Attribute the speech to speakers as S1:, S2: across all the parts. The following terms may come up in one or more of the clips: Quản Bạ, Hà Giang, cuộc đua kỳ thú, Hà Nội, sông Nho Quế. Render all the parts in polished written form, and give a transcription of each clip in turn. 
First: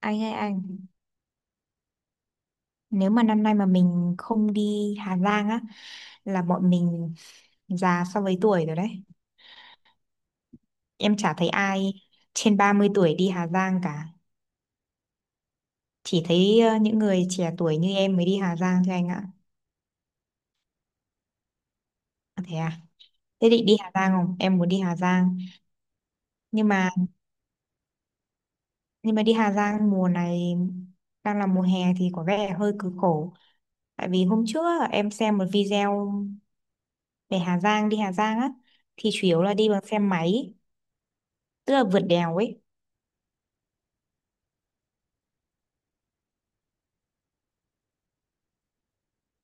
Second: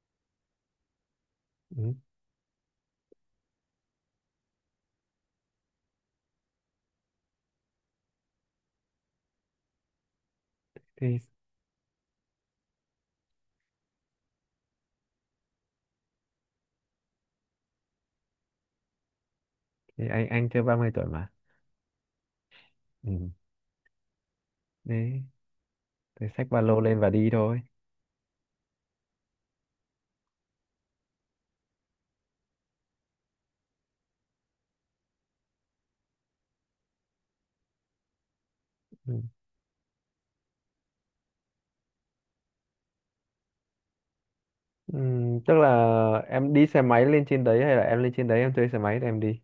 S1: Anh ơi anh,
S2: ừ.
S1: nếu mà năm nay mà mình không đi Hà Giang á là bọn mình già so với tuổi rồi đấy. Em
S2: thì,
S1: chả thấy ai trên 30 tuổi đi Hà Giang cả, chỉ thấy những người trẻ tuổi như em mới đi Hà Giang thôi anh ạ.
S2: thì anh chưa 30 tuổi mà.
S1: À, thế à?
S2: Ừ,
S1: Thế định đi Hà Giang không, em muốn đi Hà
S2: đấy
S1: Giang.
S2: thì xách ba
S1: nhưng
S2: lô
S1: mà
S2: lên và đi thôi.
S1: nhưng mà đi Hà Giang mùa này đang là mùa hè thì có vẻ hơi cực khổ. Tại vì hôm trước á, em xem một video về Hà Giang, đi Hà Giang á thì
S2: Ừ.
S1: chủ yếu là đi bằng xe máy, tức là vượt đèo ấy.
S2: Ừ, tức là em đi xe máy lên trên đấy hay là em lên trên đấy em thuê xe máy để em đi?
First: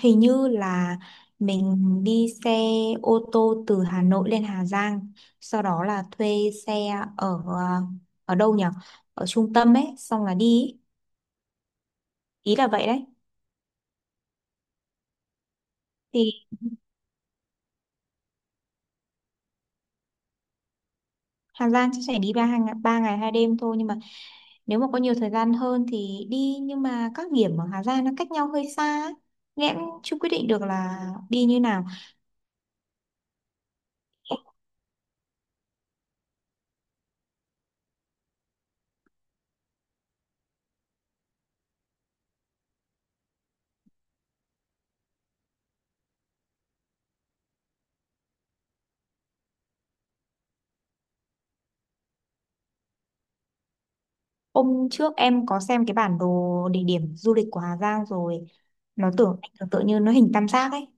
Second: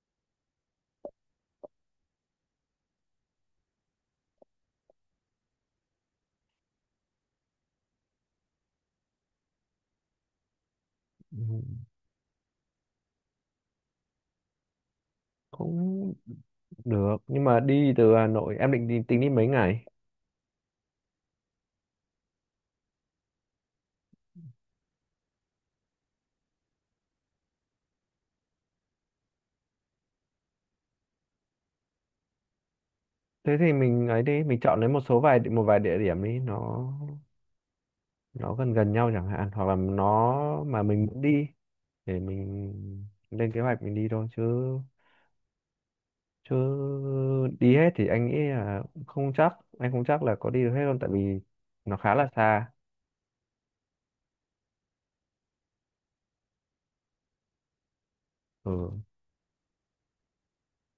S1: Hình như là mình đi xe ô tô từ Hà Nội lên Hà Giang, sau đó là thuê xe ở ở đâu nhỉ, ở trung tâm ấy xong là đi.
S2: Ừ,
S1: Ý là vậy đấy.
S2: cũng
S1: Thì
S2: được, nhưng mà đi từ Hà Nội em định đi, tính đi mấy ngày?
S1: Hà Giang chắc sẽ đi 3 ngày, 3 ngày 2 đêm thôi, nhưng mà nếu mà có nhiều thời gian hơn thì đi, nhưng mà các điểm ở Hà Giang nó cách nhau hơi xa ấy. Nên em cũng chưa quyết định được là đi như nào.
S2: Thế thì mình ấy đi, mình chọn lấy một vài địa điểm đi, nó gần gần nhau chẳng hạn, hoặc là nó mà mình muốn đi để mình lên kế hoạch mình đi thôi Chứ đi hết thì anh nghĩ là không chắc, anh không chắc là có đi được hết luôn tại vì nó khá là xa.
S1: Hôm trước em có xem cái bản đồ địa điểm du lịch của Hà Giang rồi.
S2: Ừ.
S1: Nó tưởng anh tưởng tượng như nó hình tam giác ấy,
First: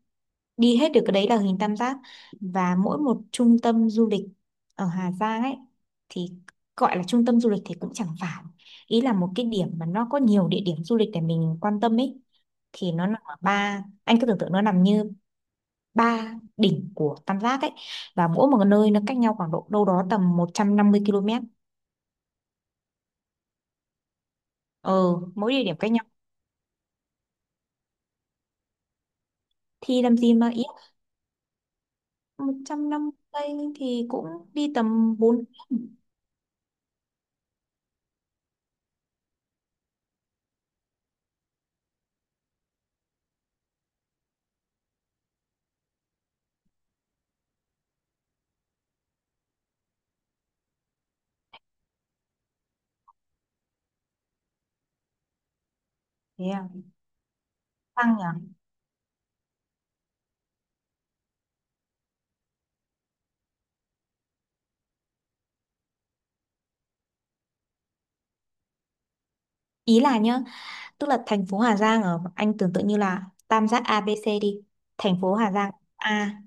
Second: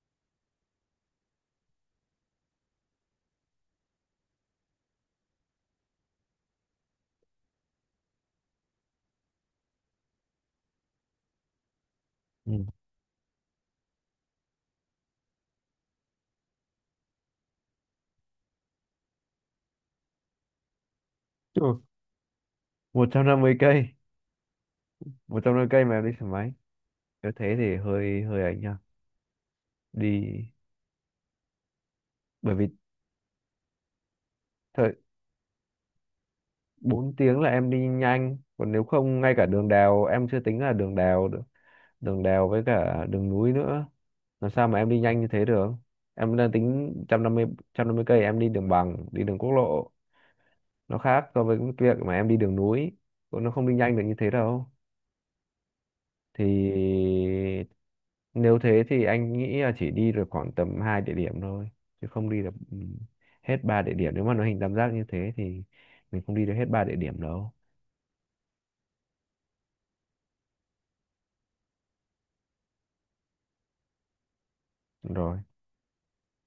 S1: đi hết được cái đấy là hình tam giác. Và mỗi một trung tâm du lịch ở Hà Giang ấy thì, gọi là trung tâm du lịch thì cũng chẳng phải, ý là một cái điểm mà nó có nhiều địa điểm du lịch để mình quan tâm ấy, thì nó nằm ở ba, anh cứ tưởng tượng nó nằm như ba đỉnh của tam giác ấy. Và mỗi một nơi nó cách nhau khoảng độ đâu đó tầm 150 km.
S2: Ừ. một trăm năm mươi cây
S1: Ờ,
S2: một
S1: mỗi
S2: trăm năm
S1: địa
S2: mươi
S1: điểm
S2: cây
S1: cách
S2: mà
S1: nhau
S2: em đi xe máy, nếu thế thì hơi hơi ấy nha.
S1: thì làm gì
S2: Đi,
S1: mà ý,
S2: bởi vì
S1: 150 thì cũng đi
S2: thời
S1: tầm bốn.
S2: 4 tiếng là em đi nhanh, còn nếu không ngay cả đường đèo, em chưa tính là đường đèo nữa. Đường đèo với cả đường núi nữa, làm sao mà em đi nhanh như thế được. Em đang tính một trăm năm mươi cây em đi đường bằng đi đường quốc lộ, nó khác so với cái việc mà em đi đường núi, nó không đi nhanh được như thế đâu.
S1: Thế à,
S2: Thì
S1: tăng nhỉ.
S2: nếu thế thì anh nghĩ là chỉ đi được khoảng tầm hai địa điểm thôi, chứ không đi được, hết ba địa điểm. Nếu mà nó hình tam giác như thế thì mình không đi được hết ba địa điểm đâu.
S1: Ý là nhá, tức là thành phố Hà Giang ở, anh tưởng tượng như là tam giác ABC đi.
S2: Đúng
S1: Thành phố
S2: rồi,
S1: Hà Giang A,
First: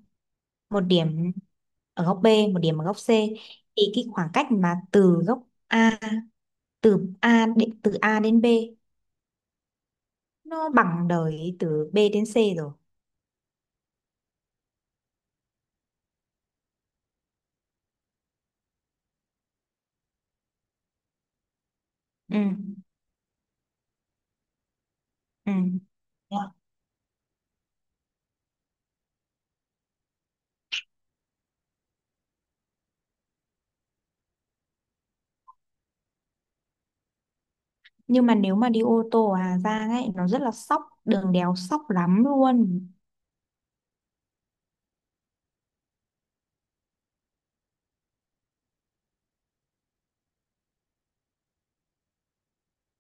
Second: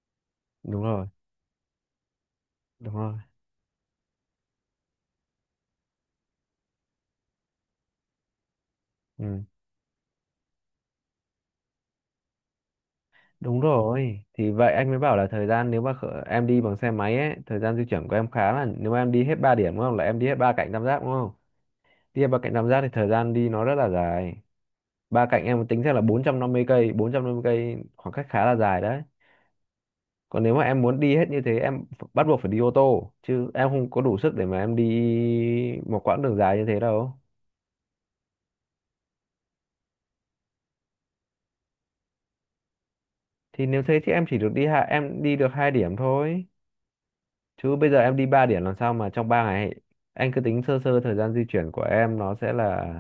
S1: một
S2: đúng rồi,
S1: điểm ở góc B, một điểm ở góc
S2: đúng
S1: C.
S2: rồi.
S1: Thì cái khoảng cách mà từ góc A, từ A đến B
S2: Ừ,
S1: nó bằng đời từ B đến C rồi.
S2: đúng rồi, thì vậy anh mới bảo là thời gian, nếu mà em đi bằng xe máy ấy, thời gian di chuyển của em khá là, nếu mà em đi hết ba điểm đúng không, là em đi hết ba cạnh tam giác đúng không. Đi hết
S1: Ừ.
S2: ba cạnh tam giác thì thời gian đi nó rất là dài. Ba cạnh
S1: Ừ.
S2: em tính ra là bốn
S1: Thế
S2: trăm
S1: à?
S2: năm mươi cây bốn trăm năm mươi cây khoảng cách khá là dài đấy. Còn nếu mà em muốn đi hết như thế, em bắt buộc phải đi ô tô, chứ em không có đủ sức để mà em đi một quãng đường dài như thế đâu.
S1: Nhưng mà nếu mà đi ô tô ở Hà Giang ấy nó rất là sóc, đường đèo sóc lắm luôn.
S2: Thì nếu thế thì em chỉ được đi em đi được hai điểm thôi, chứ bây giờ em đi ba điểm làm sao mà trong 3 ngày. Anh cứ tính sơ sơ thời gian di chuyển của em nó sẽ là,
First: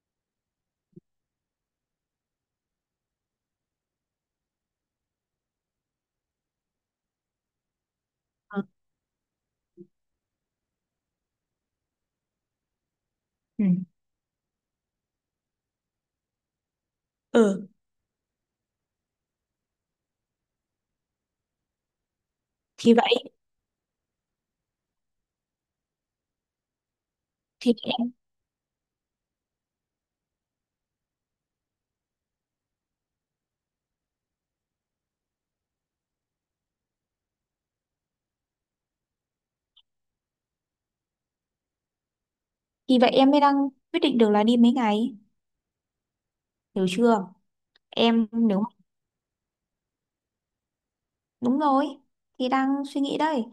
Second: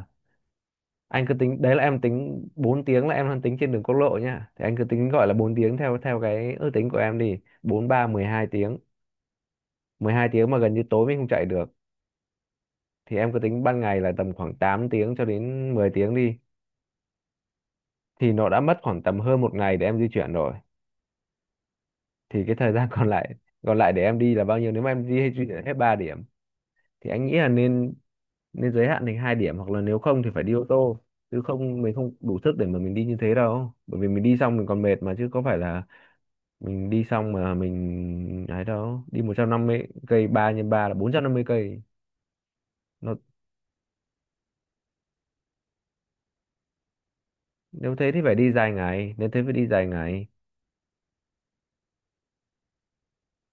S2: anh cứ tính đấy là em tính 4 tiếng là em đang tính trên đường quốc lộ nhá, thì anh cứ tính gọi là 4 tiếng theo theo cái ước tính của em đi, 4 3 12 tiếng. Mười hai tiếng mà gần như tối mình không chạy được, thì em cứ tính
S1: Ừ.
S2: ban ngày là tầm khoảng 8 tiếng cho đến 10 tiếng đi,
S1: Ừ.
S2: thì nó đã mất khoảng tầm hơn một ngày để em di chuyển rồi. Thì cái thời gian
S1: Thì
S2: còn
S1: vậy
S2: lại, còn lại để em đi là bao nhiêu nếu mà em đi hay di chuyển hết 3 điểm. Thì anh nghĩ là
S1: thì
S2: nên
S1: em,
S2: nên giới hạn thành hai điểm hoặc là nếu không thì phải đi ô tô, chứ không mình không đủ sức để mà mình đi như thế đâu. Bởi vì mình đi xong mình còn mệt mà, chứ có phải là mình đi xong mà mình ấy đâu. Đi 150 cây, 3 nhân 3 là 450 cây.
S1: thì vậy
S2: Nó,
S1: em mới đang quyết định được là đi mấy ngày, hiểu chưa.
S2: nếu thế thì
S1: Em
S2: phải đi
S1: nếu,
S2: dài ngày, nếu thế phải đi dài ngày,
S1: đúng rồi, thì đang suy nghĩ đây.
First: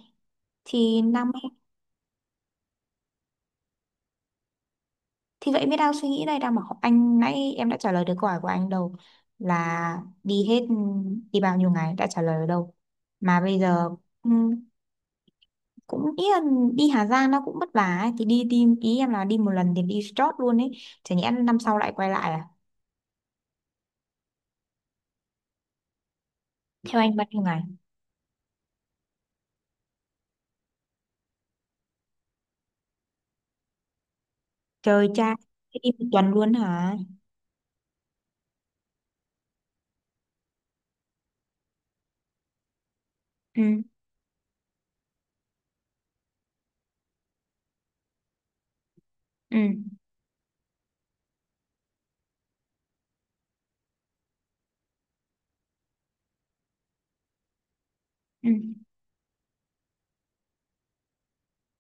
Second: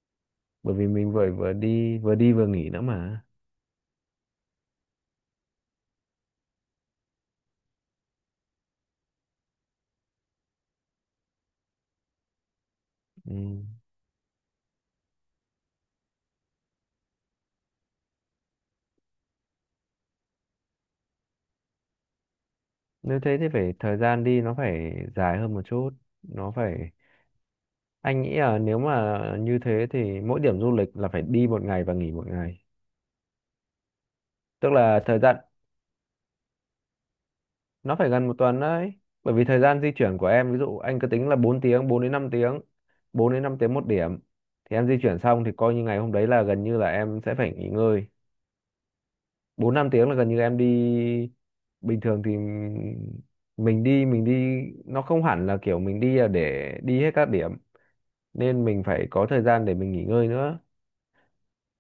S2: bởi vì
S1: Thì
S2: mình vừa
S1: năm,
S2: vừa đi vừa đi vừa nghỉ nữa mà.
S1: thì vậy mới đang suy nghĩ đây, đang bảo anh nãy em đã trả lời được câu hỏi của anh đâu, là đi hết, đi bao nhiêu ngày đã trả lời ở đâu
S2: Ừ,
S1: mà bây giờ. ừm, Cũng ý là đi Hà Giang nó cũng vất vả ấy. Thì đi đi ý em là đi một lần thì đi chót luôn ấy, chả nhẽ năm sau lại quay lại à.
S2: nếu thế thì phải, thời gian đi nó phải dài hơn một chút, nó phải.
S1: Theo anh bao nhiêu ngày?
S2: Anh nghĩ là nếu mà như thế thì mỗi điểm du lịch là phải đi một ngày và nghỉ một ngày, tức là
S1: Trời
S2: thời
S1: cha,
S2: gian
S1: thế đi một tuần luôn hả?
S2: nó phải gần một tuần đấy. Bởi vì thời gian di chuyển của em, ví dụ anh cứ tính là 4 tiếng, 4 đến 5 tiếng, 4 đến 5 tiếng
S1: Ừ.
S2: một điểm, thì em di chuyển xong thì coi như ngày hôm đấy là gần như là em sẽ phải nghỉ ngơi.
S1: Ừ.
S2: 4 5 tiếng là gần như em đi, bình thường thì mình đi, mình đi. Nó không hẳn là kiểu mình đi là để đi hết các điểm,
S1: Ừ.
S2: nên mình phải có thời gian để mình nghỉ ngơi nữa.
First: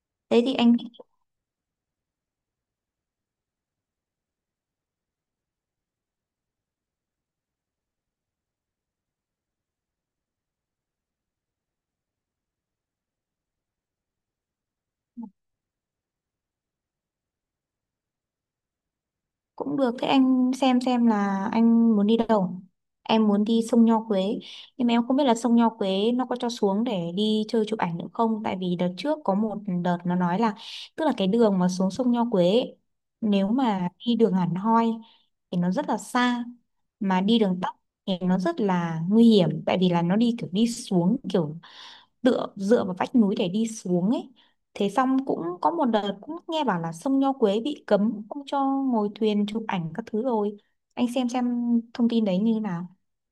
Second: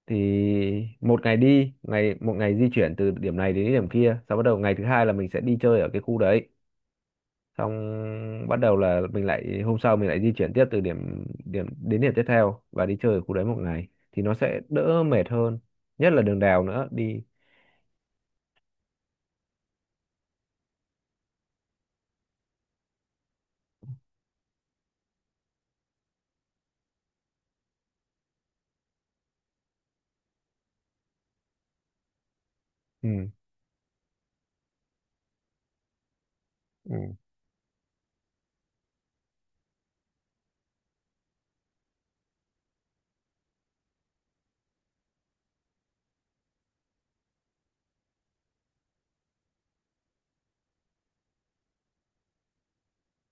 S2: Thì
S1: Thế thì anh,
S2: một ngày đi một ngày di chuyển từ điểm này đến điểm kia, sau bắt đầu ngày thứ hai là mình sẽ đi chơi ở cái khu đấy, xong bắt đầu là mình lại, hôm sau mình lại di chuyển tiếp từ điểm điểm đến điểm tiếp theo và đi chơi ở khu đấy một ngày thì nó sẽ đỡ mệt hơn, nhất là đường đèo nữa đi.
S1: cũng được. Thế anh xem là anh muốn đi đâu. Em muốn đi sông Nho Quế. Nhưng mà em không biết là sông Nho Quế nó có cho xuống để đi chơi chụp ảnh nữa không. Tại vì đợt trước có một đợt nó nói là, tức là cái đường mà xuống sông Nho Quế ấy,
S2: Ừ.
S1: nếu mà đi đường hẳn hoi thì nó rất là xa.
S2: Ừ.
S1: Mà đi đường tắt thì nó rất là nguy hiểm. Tại vì là nó đi kiểu đi xuống kiểu tựa dựa vào vách núi để đi xuống ấy. Thế xong cũng có một đợt cũng nghe bảo là sông Nho Quế bị cấm không cho ngồi thuyền chụp ảnh các thứ rồi. Anh xem thông tin đấy như thế nào,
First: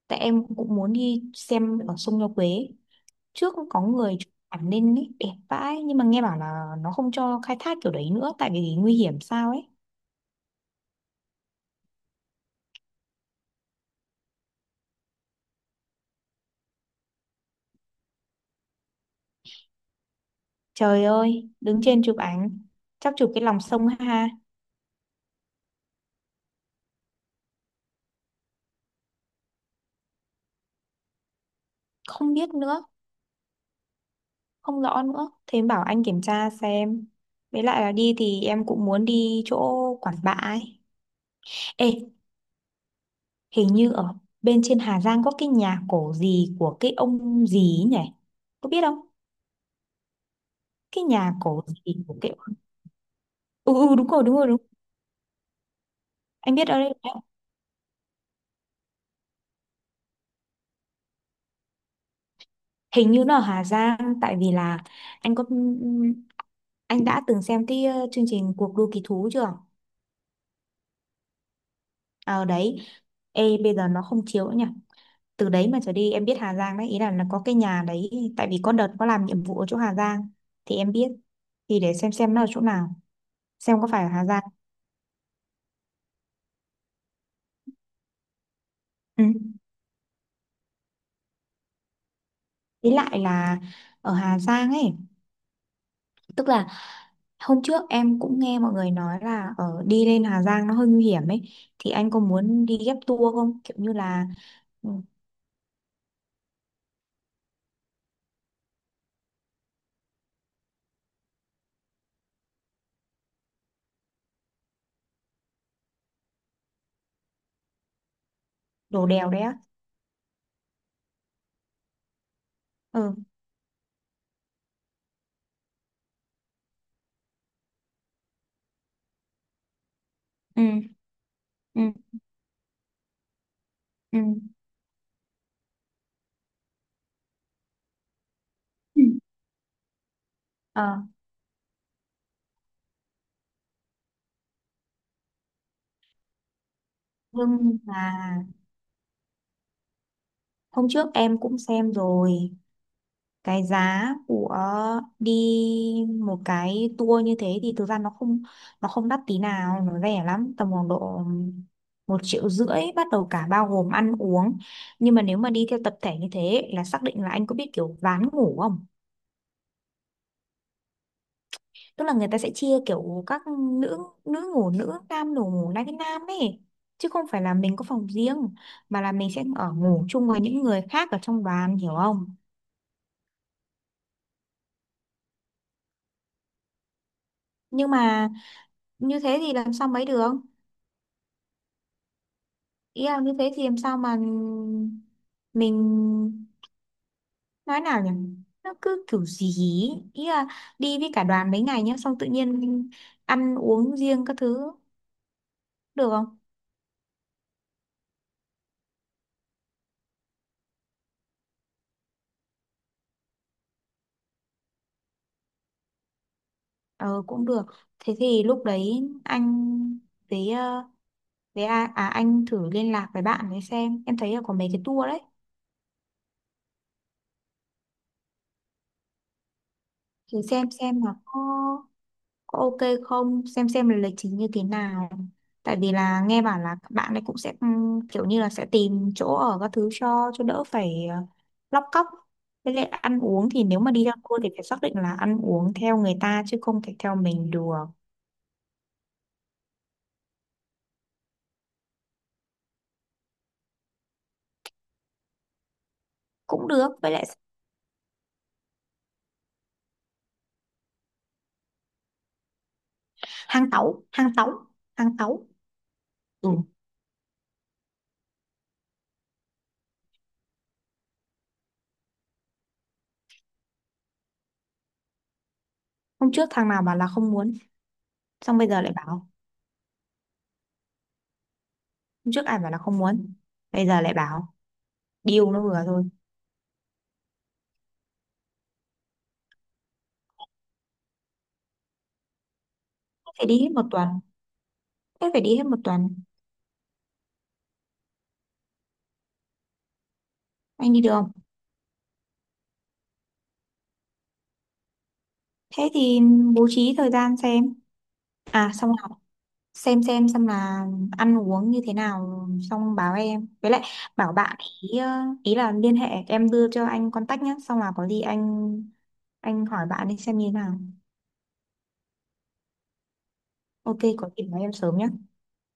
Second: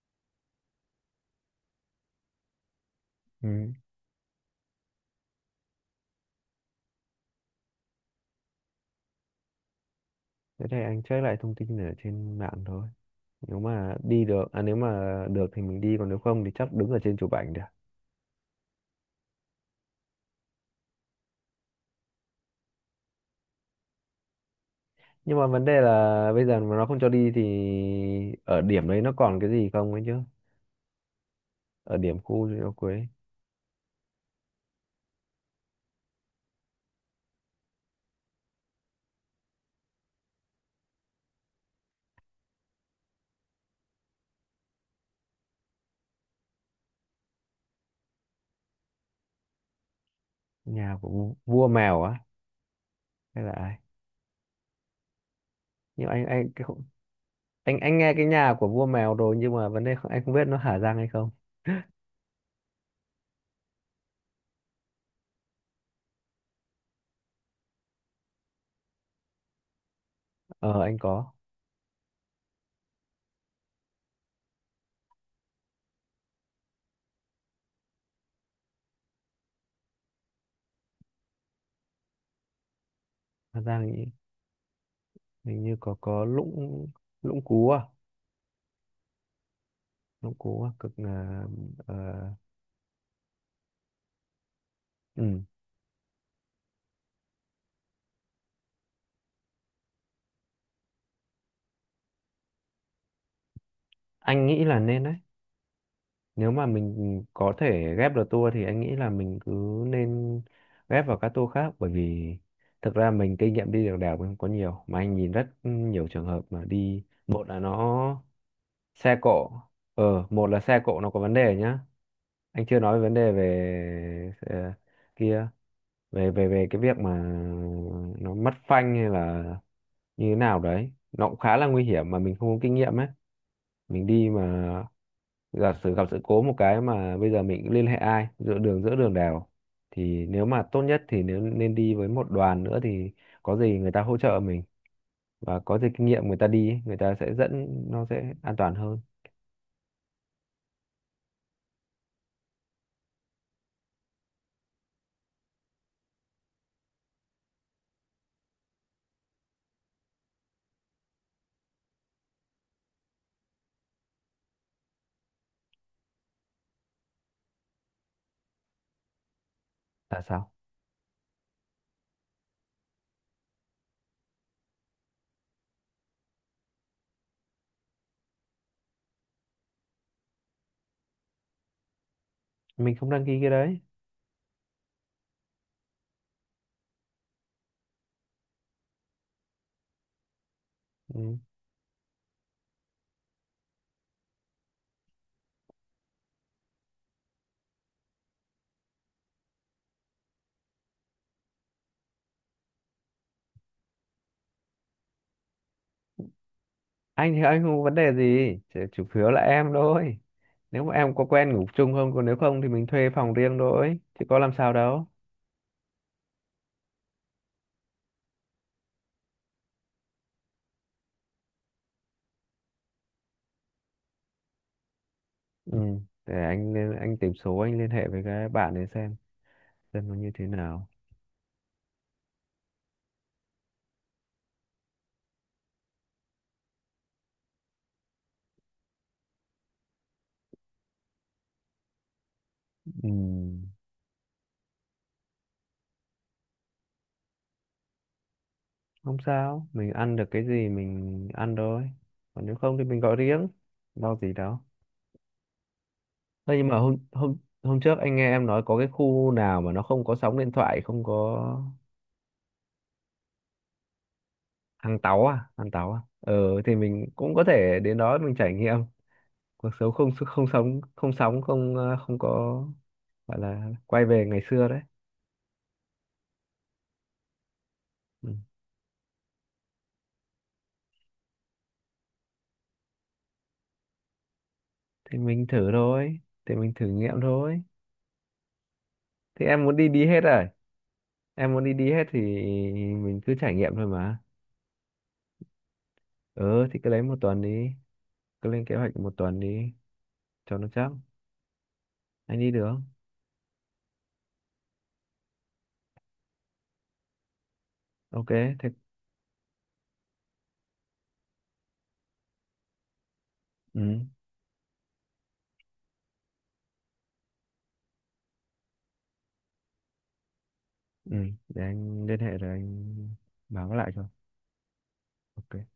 S1: tại em cũng muốn đi xem ở sông Nho Quế. Trước cũng
S2: Ừ.
S1: có người chụp ảnh lên ấy đẹp vãi, nhưng mà nghe bảo là nó không cho khai thác kiểu đấy nữa tại vì nguy hiểm sao ấy.
S2: Thế thì anh check lại thông tin ở trên mạng thôi. Nếu mà được thì mình đi, còn nếu không thì chắc đứng ở trên chụp ảnh được.
S1: Trời ơi, đứng trên chụp ảnh chắc chụp cái lòng sông ha.
S2: Nhưng mà vấn đề là bây giờ mà nó không cho đi thì ở điểm đấy nó còn cái gì không ấy chứ? Ở điểm
S1: Không
S2: khu
S1: biết
S2: Liễu
S1: nữa,
S2: Quế,
S1: không rõ nữa, thế em bảo anh kiểm tra xem. Với lại là đi thì em cũng muốn đi chỗ Quản Bạ ấy. Ê, hình như ở bên trên Hà Giang có cái nhà cổ gì của cái ông gì ấy nhỉ, có biết không?
S2: nhà
S1: Cái
S2: của
S1: nhà
S2: vua
S1: cổ
S2: vua mèo
S1: gì
S2: á,
S1: của cái,
S2: hay là
S1: ừ,
S2: ai?
S1: ừ đúng rồi, đúng rồi, đúng.
S2: Nhưng mà anh,
S1: Anh biết ở đây.
S2: anh nghe cái nhà của vua mèo rồi, nhưng mà vấn đề không- anh không biết nó Hà Giang hay không.
S1: Hình như nó ở Hà Giang tại vì là anh có, anh đã từng xem cái chương trình cuộc đua kỳ thú chưa?
S2: Ờ anh có.
S1: Ở đấy. Ê bây giờ nó không chiếu nữa nhỉ. Từ đấy mà trở đi em biết Hà Giang đấy, ý là có cái nhà đấy. Tại vì có đợt có làm nhiệm vụ ở chỗ Hà Giang thì em biết. Thì để xem nó ở chỗ nào,
S2: Hà
S1: xem
S2: Giang
S1: có phải ở
S2: hình
S1: Hà Giang.
S2: hình như có Lũng, Lũng Cú à?
S1: Ừ.
S2: Lũng Cú à? Cực là ờ,
S1: Ý lại là ở Hà Giang ấy,
S2: ừ,
S1: tức là hôm trước em cũng nghe mọi người nói là ở đi lên Hà Giang nó hơi nguy hiểm ấy, thì anh có muốn đi ghép tour không kiểu như là.
S2: anh nghĩ là
S1: Ừ,
S2: nên đấy. Nếu mà mình có thể ghép được tour thì anh nghĩ là mình cứ nên ghép vào các tour khác, bởi vì thực ra mình kinh nghiệm đi được đèo mình không có nhiều, mà anh nhìn rất nhiều trường hợp mà đi, một là nó
S1: đổ
S2: xe
S1: đèo đấy
S2: cộ,
S1: á.
S2: một là xe cộ nó có vấn đề nhá. Anh chưa nói về vấn
S1: Ừ.
S2: đề về kia, về về về cái việc mà nó mất phanh hay là như thế nào
S1: Ừ.
S2: đấy, nó cũng khá là
S1: Ừ.
S2: nguy hiểm mà mình không có kinh nghiệm ấy, mình
S1: Ừ.
S2: đi mà giả sử gặp sự cố một cái mà bây giờ mình cũng liên hệ ai giữa đường, giữa
S1: Ừ.
S2: đường đèo. Thì nếu mà tốt nhất
S1: Ờ
S2: thì nếu nên đi với một đoàn nữa thì có gì người ta hỗ trợ mình, và có gì kinh nghiệm người ta đi ấy, người ta sẽ dẫn,
S1: nhưng mà
S2: nó sẽ an toàn hơn.
S1: hôm trước em cũng xem rồi cái giá của đi một cái tour như thế thì thực ra nó không, nó không đắt tí nào, nó rẻ lắm tầm khoảng độ 1,5 triệu bắt đầu cả bao gồm ăn uống. Nhưng mà nếu mà đi theo tập thể như thế là xác định là, anh có biết kiểu ván ngủ không?
S2: Tại sao
S1: Tức là người ta sẽ chia kiểu các nữ, nữ ngủ nữ, nam ngủ ngủ nam với nam ấy, chứ không phải là mình có phòng riêng, mà là mình sẽ ở ngủ chung với những người khác ở trong đoàn, hiểu không?
S2: mình không đăng ký cái đấy?
S1: Nhưng mà như thế thì làm sao mấy được.
S2: Ừ,
S1: Ý là như thế thì làm sao mà mình, nói nào nhỉ, nó cứ kiểu gì ý. Ý là đi với cả đoàn mấy ngày nhá xong tự nhiên ăn uống riêng các thứ được không?
S2: anh thì anh không có vấn đề gì, chỉ chủ yếu là em thôi, nếu mà em có quen ngủ chung không, còn nếu không thì mình thuê phòng riêng thôi chứ có làm sao đâu.
S1: Ờ cũng được. Thế thì lúc đấy anh với với anh thử liên lạc với bạn để xem, em thấy là có mấy cái tour đấy.
S2: Ừ, để anh anh tìm số anh liên hệ với cái bạn ấy xem nó như
S1: Thử
S2: thế nào.
S1: xem là có ok không, xem xem là lịch trình như thế nào. Tại vì là nghe bảo là các bạn ấy cũng sẽ kiểu như là sẽ tìm chỗ ở các thứ cho đỡ phải lóc cóc. Với lại
S2: Ừ,
S1: ăn uống thì nếu mà đi ra cua thì phải xác định là ăn uống theo người ta chứ không thể theo mình được.
S2: không sao, mình ăn được cái gì mình ăn thôi. Còn nếu không thì mình gọi riêng, lo gì đâu. Thế
S1: Cũng
S2: nhưng mà
S1: được.
S2: hôm
S1: Với lại
S2: hôm hôm trước anh nghe em nói có cái khu nào mà nó không có sóng điện thoại, không có,
S1: hàng tấu hàng tấu
S2: hàng
S1: hàng
S2: táo
S1: tấu
S2: à, hàng táo à. Ờ
S1: Ừ.
S2: thì mình cũng có thể đến đó mình trải nghiệm cuộc sống không không sóng không không có, gọi là quay về ngày xưa đấy.
S1: Hôm trước thằng nào bảo là không muốn,
S2: Ừ.
S1: xong bây giờ lại bảo. Hôm trước ai bảo là không muốn, bây giờ lại bảo.
S2: Thì mình
S1: Điều nó
S2: thử
S1: vừa thôi.
S2: thôi, thì mình thử nghiệm thôi. Thì em muốn đi đi hết rồi. Em muốn đi đi hết thì mình cứ
S1: Phải
S2: trải
S1: đi hết
S2: nghiệm
S1: một
S2: thôi
S1: tuần.
S2: mà.
S1: Thế phải đi hết một tuần.
S2: Ừ thì cứ lấy một tuần đi, cứ lên kế hoạch một tuần đi cho nó chắc.
S1: Anh đi được không?
S2: Anh đi được không?
S1: Thế thì bố trí thời gian xem.
S2: Ok. Thế,
S1: À xong là xem xem là ăn uống như thế nào xong báo em. Với lại
S2: ừ,
S1: bảo bạn, ý ờ, ý là liên hệ, em đưa cho anh contact nhé, xong là có gì anh hỏi bạn đi xem như thế nào.
S2: ừ, để anh liên hệ rồi anh báo lại
S1: Ok
S2: cho.
S1: có gì nói em sớm nhé.
S2: Ok.